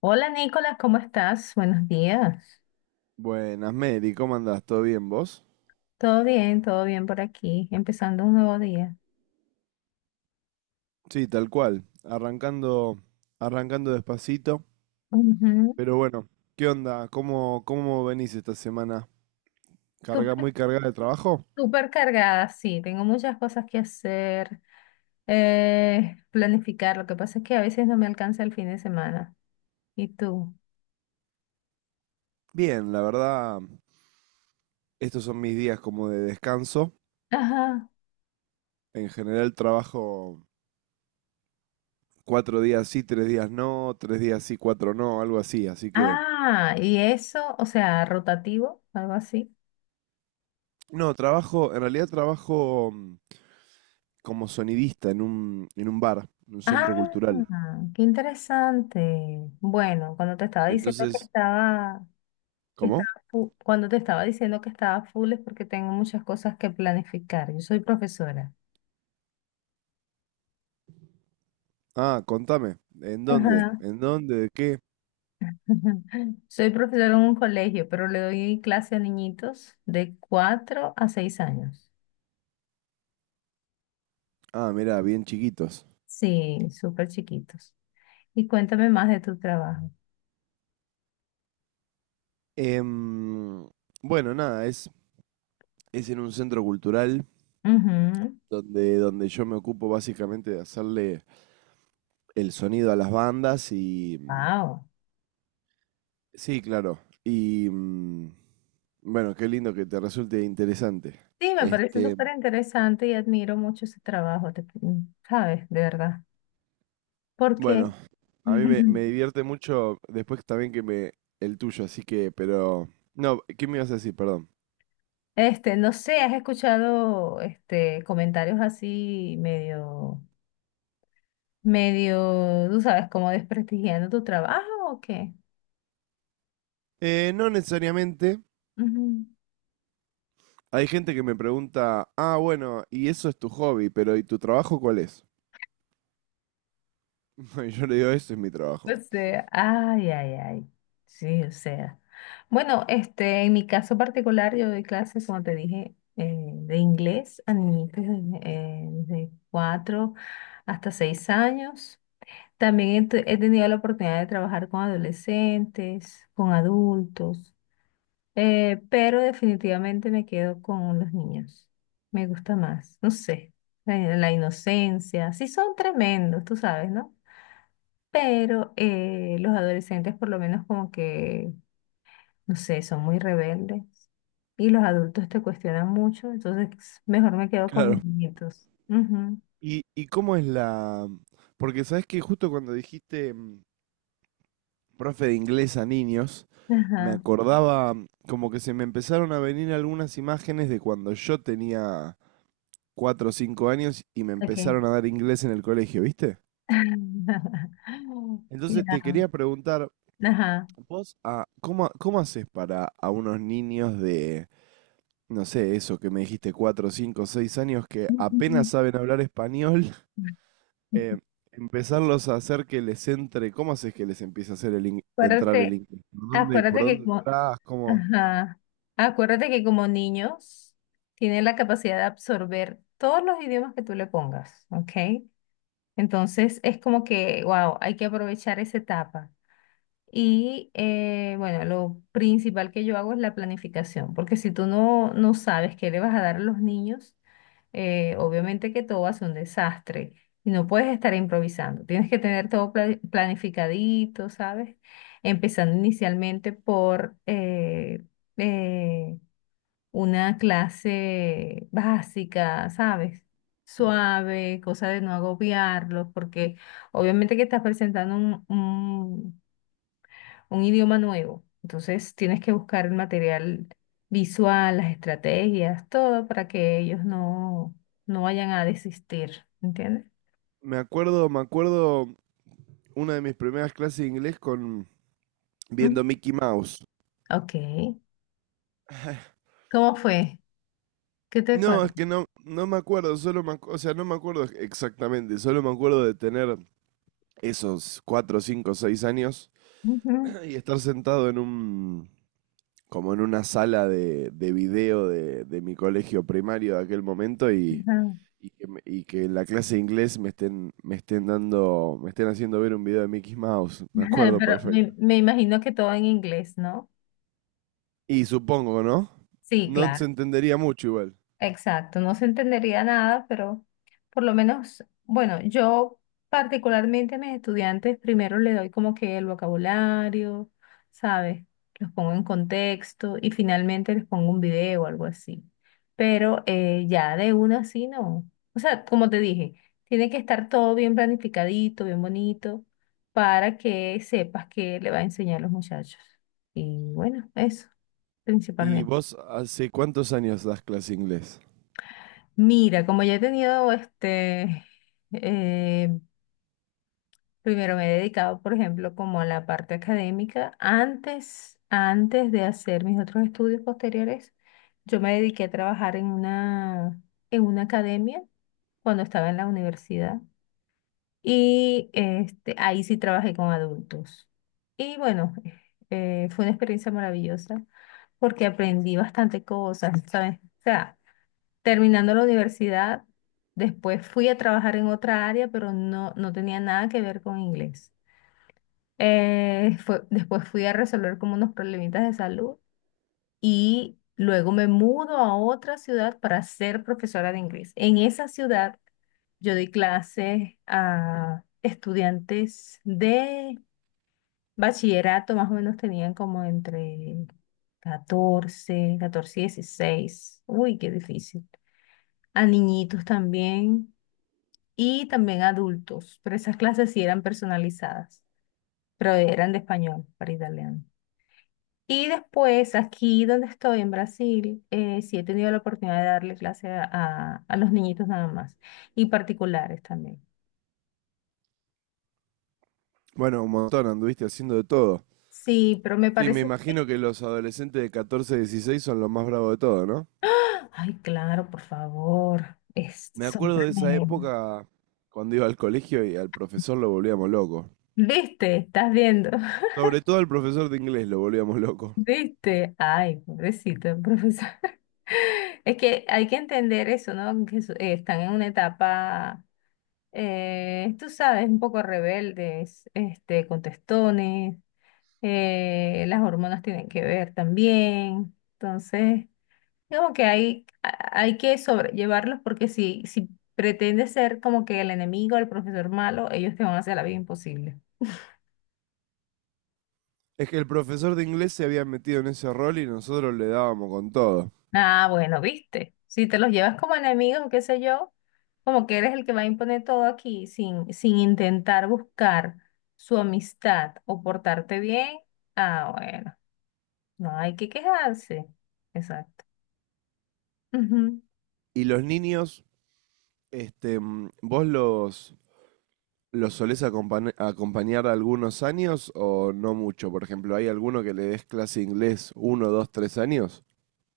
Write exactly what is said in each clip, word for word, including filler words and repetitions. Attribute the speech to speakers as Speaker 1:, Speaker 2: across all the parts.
Speaker 1: Hola Nicolás, ¿cómo estás? Buenos días.
Speaker 2: Buenas, Mary, ¿cómo andás? ¿Todo bien vos?
Speaker 1: Todo bien, todo bien por aquí, empezando un nuevo día.
Speaker 2: Sí, tal cual. Arrancando, arrancando despacito.
Speaker 1: Ujú.
Speaker 2: Pero bueno, ¿qué onda? ¿Cómo, cómo venís esta semana? ¿Carga
Speaker 1: Súper,
Speaker 2: muy cargada de trabajo?
Speaker 1: súper cargada, sí, tengo muchas cosas que hacer, eh, planificar. Lo que pasa es que a veces no me alcanza el fin de semana. ¿Y tú?
Speaker 2: Bien, la verdad, estos son mis días como de descanso.
Speaker 1: Ajá.
Speaker 2: En general trabajo cuatro días sí, tres días no, tres días sí, cuatro no, algo así. Así que,
Speaker 1: Ah, y eso, o sea, rotativo, algo así.
Speaker 2: no, trabajo, en realidad trabajo mm, como sonidista en un, en un bar, en un
Speaker 1: Ah,
Speaker 2: centro cultural.
Speaker 1: qué interesante. Bueno, cuando te estaba diciendo que
Speaker 2: Entonces,
Speaker 1: estaba que
Speaker 2: ¿cómo?
Speaker 1: estaba fu- Cuando te estaba diciendo que estaba full es porque tengo muchas cosas que planificar. Yo soy profesora.
Speaker 2: Ah, contame. ¿En dónde?
Speaker 1: Ajá.
Speaker 2: ¿En dónde? ¿De qué?
Speaker 1: Soy profesora en un colegio, pero le doy clase a niñitos de cuatro a seis años.
Speaker 2: Ah, mirá, bien chiquitos.
Speaker 1: Sí, súper chiquitos. Y cuéntame más de tu trabajo.
Speaker 2: Em, bueno, nada, es, es en un centro cultural
Speaker 1: Ujú.
Speaker 2: donde, donde yo me ocupo básicamente de hacerle el sonido a las bandas. y... mm,
Speaker 1: Wow.
Speaker 2: Sí, claro. Y... mm, Bueno, qué lindo que te resulte interesante.
Speaker 1: Sí, me parece
Speaker 2: Este,
Speaker 1: súper interesante y admiro mucho ese trabajo, te- mm, ¿sabes? De verdad. ¿Por qué?
Speaker 2: bueno, a mí me, me divierte mucho después también que me... el tuyo, así que, pero... No, ¿qué me ibas a decir? Perdón.
Speaker 1: Este, no sé, ¿has escuchado este comentarios así medio, medio, tú sabes, como desprestigiando tu trabajo o qué?
Speaker 2: Eh, no necesariamente.
Speaker 1: Ujú.
Speaker 2: Hay gente que me pregunta, ah, bueno, ¿y eso es tu hobby? Pero ¿y tu trabajo cuál es? Y yo le digo, ese es mi trabajo.
Speaker 1: O sea, ay, ay, ay. Sí, o sea. Bueno, este, en mi caso particular, yo doy clases, como te dije, eh, de inglés a niños de cuatro hasta seis años. También he, te- he tenido la oportunidad de trabajar con adolescentes, con adultos. Eh, pero definitivamente me quedo con los niños. Me gusta más, no sé, la, la inocencia. Sí son tremendos, tú sabes, ¿no? Pero eh, los adolescentes por lo menos como que, no sé, son muy rebeldes y los adultos te cuestionan mucho, entonces mejor me quedo con
Speaker 2: Claro.
Speaker 1: mis nietos. Ujú.
Speaker 2: ¿Y, y cómo es la...? Porque sabes que justo cuando dijiste mm, profe de inglés a niños, me
Speaker 1: Ajá,
Speaker 2: acordaba mm, como que se me empezaron a venir algunas imágenes de cuando yo tenía cuatro o cinco años y me
Speaker 1: ok.
Speaker 2: empezaron a dar inglés en el colegio, ¿viste? Entonces te
Speaker 1: Ya,
Speaker 2: quería preguntar,
Speaker 1: ajá.
Speaker 2: vos, ah, ¿cómo, cómo haces para a unos niños de no sé, eso que me dijiste, cuatro, cinco, seis años, que apenas saben hablar español, eh, empezarlos a hacer que les entre, ¿cómo haces que les empiece a hacer el ing- entrar el
Speaker 1: Acuérdate,
Speaker 2: inglés? ¿Por dónde, por
Speaker 1: acuérdate que
Speaker 2: dónde
Speaker 1: como
Speaker 2: entras? ¿Cómo?
Speaker 1: ajá. Acuérdate que como niños tienen la capacidad de absorber todos los idiomas que tú le pongas, ¿ok? Entonces es como que, wow, hay que aprovechar esa etapa. Y eh, bueno, lo principal que yo hago es la planificación, porque si tú no, no sabes qué le vas a dar a los niños, eh, obviamente que todo va a ser un desastre y no puedes estar improvisando. Tienes que tener todo pla- planificadito, ¿sabes? Empezando inicialmente por eh, eh, una clase básica, ¿sabes? Suave, cosa de no agobiarlos, porque obviamente que estás presentando un idioma nuevo. Entonces tienes que buscar el material visual, las estrategias, todo para que ellos no, no vayan a desistir, ¿entiendes?
Speaker 2: Me acuerdo, me acuerdo una de mis primeras clases de inglés con
Speaker 1: Ujú.
Speaker 2: viendo Mickey Mouse.
Speaker 1: Ok. ¿Cómo fue? ¿Qué te
Speaker 2: No,
Speaker 1: acuerdas?
Speaker 2: es que no, no me acuerdo, solo me, ac- o sea, no me acuerdo exactamente, solo me acuerdo de tener esos cuatro, cinco, seis años
Speaker 1: Ujú,
Speaker 2: y estar sentado en un como en una sala de, de video de, de mi colegio primario de aquel momento y,
Speaker 1: ajá.
Speaker 2: y, que, me- y que en la clase de inglés me estén, me estén dando, me estén haciendo ver un video de Mickey Mouse. Me acuerdo
Speaker 1: Pero
Speaker 2: perfecto.
Speaker 1: me, me imagino que todo en inglés, ¿no?
Speaker 2: Y supongo, ¿no?
Speaker 1: Sí,
Speaker 2: No se
Speaker 1: claro.
Speaker 2: entendería mucho igual.
Speaker 1: Exacto, no se entendería nada, pero por lo menos, bueno, yo particularmente a mis estudiantes primero le doy como que el vocabulario, ¿sabes? Los pongo en contexto y finalmente les pongo un video o algo así. Pero eh, ya de una así no. O sea, como te dije, tiene que estar todo bien planificadito, bien bonito, para que sepas qué le va a enseñar a los muchachos. Y bueno, eso,
Speaker 2: ¿Y
Speaker 1: principalmente.
Speaker 2: vos hace cuántos años das clase de inglés?
Speaker 1: Mira, como ya he tenido este, eh, primero me he dedicado, por ejemplo, como a la parte académica. Antes, antes de hacer mis otros estudios posteriores, yo me dediqué a trabajar en una, en una academia cuando estaba en la universidad. Y este, ahí sí trabajé con adultos. Y bueno, eh, fue una experiencia maravillosa porque aprendí bastante cosas, ¿sabes? O sea, terminando la universidad, después fui a trabajar en otra área, pero no, no tenía nada que ver con inglés. Eh, fue- después fui a resolver como unos problemitas de salud y luego me mudo a otra ciudad para ser profesora de inglés. En esa ciudad yo di clases a estudiantes de bachillerato, más o menos tenían como entre catorce, catorce y dieciséis. Uy, qué difícil. A niñitos también, y también adultos, pero esas clases sí eran personalizadas, pero eran de español para italiano. Y después, aquí donde estoy, en Brasil, eh, sí he tenido la oportunidad de darle clase a, a- a los niñitos nada más y particulares también.
Speaker 2: Bueno, un montón, anduviste haciendo de todo.
Speaker 1: Sí, pero me
Speaker 2: Sí, me
Speaker 1: parece...
Speaker 2: imagino que los adolescentes de catorce dieciséis son los más bravos de todo, ¿no?
Speaker 1: Ay, claro, por favor, es,
Speaker 2: Me
Speaker 1: son
Speaker 2: acuerdo de esa
Speaker 1: tremendos.
Speaker 2: época cuando iba al colegio y al profesor lo volvíamos loco.
Speaker 1: ¿Viste? ¿Estás viendo?
Speaker 2: Sobre todo el profesor de inglés lo volvíamos loco.
Speaker 1: ¿Viste? Ay, pobrecito el profesor. Es que hay que entender eso, ¿no? Que su- eh, están en una etapa eh, tú sabes, un poco rebeldes, este, contestones, eh, las hormonas tienen que ver también. Entonces, digamos que hay, a- hay que sobrellevarlos porque si, si pretendes ser como que el enemigo, el profesor malo, ellos te van a hacer la vida imposible.
Speaker 2: Es que el profesor de inglés se había metido en ese rol y nosotros le dábamos con todo.
Speaker 1: Ah, bueno, viste, si te los llevas como enemigos o qué sé yo, como que eres el que va a imponer todo aquí sin, sin intentar buscar su amistad o portarte bien, ah, bueno. No hay que quejarse. Exacto. Ujú.
Speaker 2: Y los niños, este, mm, ¿vos los, los solés acompañ- acompañar algunos años o no mucho? Por ejemplo, ¿hay alguno que le des clase de inglés uno, dos, tres años?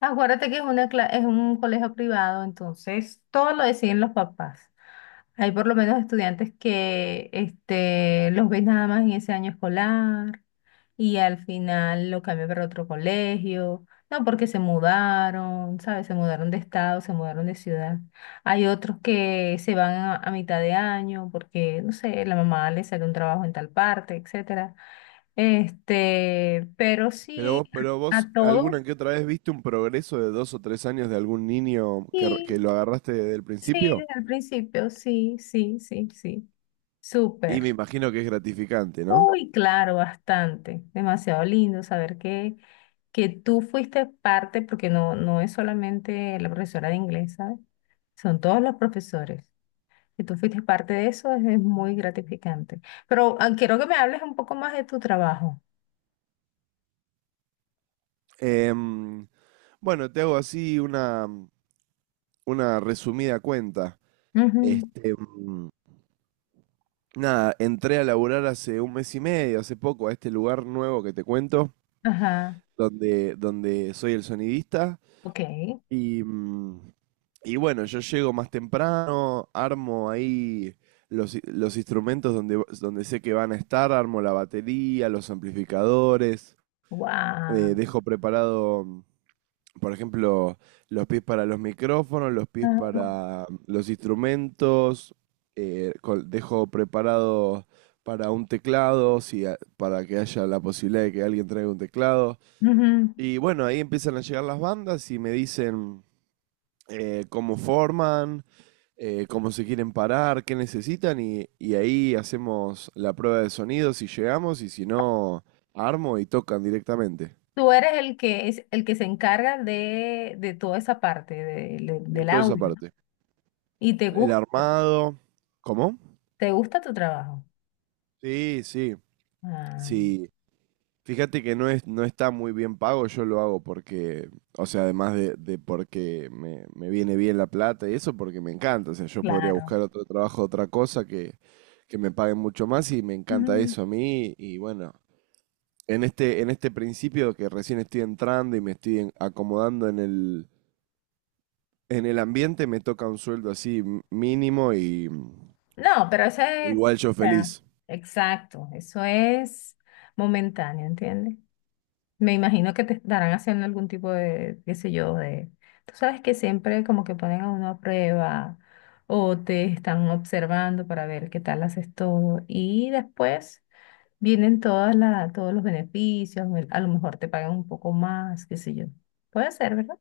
Speaker 1: Acuérdate que es una, cla- es un colegio privado, entonces todo lo deciden los papás. Hay por lo menos estudiantes que este, los ves nada más en ese año escolar y al final lo cambian para otro colegio. No, porque se mudaron, ¿sabes? Se mudaron de estado, se mudaron de ciudad. Hay otros que se van a, a mitad de año porque, no sé, la mamá le sale un trabajo en tal parte, etcétera. Este, pero
Speaker 2: Pero
Speaker 1: sí,
Speaker 2: vos, pero
Speaker 1: a,
Speaker 2: vos
Speaker 1: a todos,
Speaker 2: alguna que otra vez viste un progreso de dos o tres años de algún niño que, r- que
Speaker 1: sí,
Speaker 2: lo agarraste desde el
Speaker 1: sí,
Speaker 2: principio?
Speaker 1: desde el principio, sí, sí, sí, sí.
Speaker 2: Y me
Speaker 1: Súper.
Speaker 2: imagino que es gratificante, ¿no?
Speaker 1: Uy, claro, bastante. Demasiado lindo saber que, que tú fuiste parte, porque no, no es solamente la profesora de inglés, ¿sabes? Son todos los profesores. Y tú fuiste parte de eso, es, es muy gratificante. Pero ah, quiero que me hables un poco más de tu trabajo.
Speaker 2: Em, bueno, te hago así una, una resumida cuenta.
Speaker 1: Ujú,
Speaker 2: Este, nada, entré a laburar hace un mes y medio, hace poco, a este lugar nuevo que te cuento,
Speaker 1: ajá.
Speaker 2: donde, donde soy el sonidista.
Speaker 1: Ok.
Speaker 2: Y, mm, y bueno, yo llego más temprano, armo ahí los, i- los instrumentos donde, donde sé que van a estar, armo la batería, los amplificadores, eh,
Speaker 1: Wow.
Speaker 2: dejo preparado por ejemplo, los pies para los micrófonos, los pies para mm, los instrumentos, eh, col- dejo preparado para un teclado, si a- para que haya la posibilidad de que alguien traiga un teclado. Y bueno, ahí empiezan a llegar las bandas y me dicen eh, cómo forman, eh, cómo se quieren parar, qué necesitan y, y ahí hacemos la prueba de sonido si llegamos y si no, armo y tocan directamente.
Speaker 1: Tú eres el que es el que se encarga de, de toda esa parte de- de-
Speaker 2: De
Speaker 1: del
Speaker 2: toda esa
Speaker 1: aula, ¿no?
Speaker 2: parte.
Speaker 1: Y te
Speaker 2: El
Speaker 1: gusta,
Speaker 2: armado. ¿Cómo?
Speaker 1: te gusta tu trabajo.
Speaker 2: Sí, sí,
Speaker 1: Ah,
Speaker 2: sí. Fíjate que no es, no está muy bien pago, yo lo hago porque, o sea, además de, de porque me, me viene bien la plata y eso, porque me encanta. O sea, yo podría
Speaker 1: claro.
Speaker 2: buscar otro trabajo, otra cosa que, que me paguen mucho más y me encanta
Speaker 1: Ujú.
Speaker 2: eso a mí. Y bueno, en este, en este principio que recién estoy entrando y me estoy en- acomodando en el, en el ambiente, me toca un sueldo así m- mínimo y mm,
Speaker 1: No, pero ese es,
Speaker 2: igual
Speaker 1: o
Speaker 2: yo
Speaker 1: sea,
Speaker 2: feliz.
Speaker 1: exacto, eso es momentáneo, ¿entiendes? Me imagino que te estarán haciendo algún tipo de, qué sé yo, de, tú sabes que siempre como que ponen a uno a prueba o te están observando para ver qué tal haces todo y después. Vienen todas la, todos los beneficios, me- a lo mejor te pagan un poco más, qué sé yo. Puede ser, ¿verdad?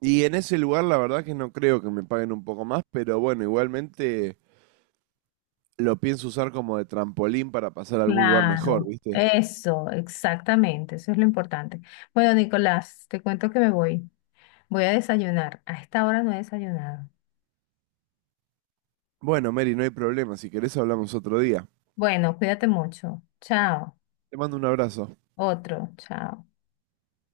Speaker 2: Y en ese lugar la verdad que no creo que me paguen un poco más, pero bueno, igualmente lo pienso usar como de trampolín para pasar a algún lugar mejor,
Speaker 1: Claro,
Speaker 2: ¿viste?
Speaker 1: eso, exactamente, eso es lo importante. Bueno, Nicolás, te cuento que me voy. Voy a desayunar. A esta hora no he desayunado.
Speaker 2: Bueno, Mary, no hay problema, si querés hablamos otro día.
Speaker 1: Bueno, cuídate mucho. Chao.
Speaker 2: Te mando un abrazo.
Speaker 1: Otro, chao.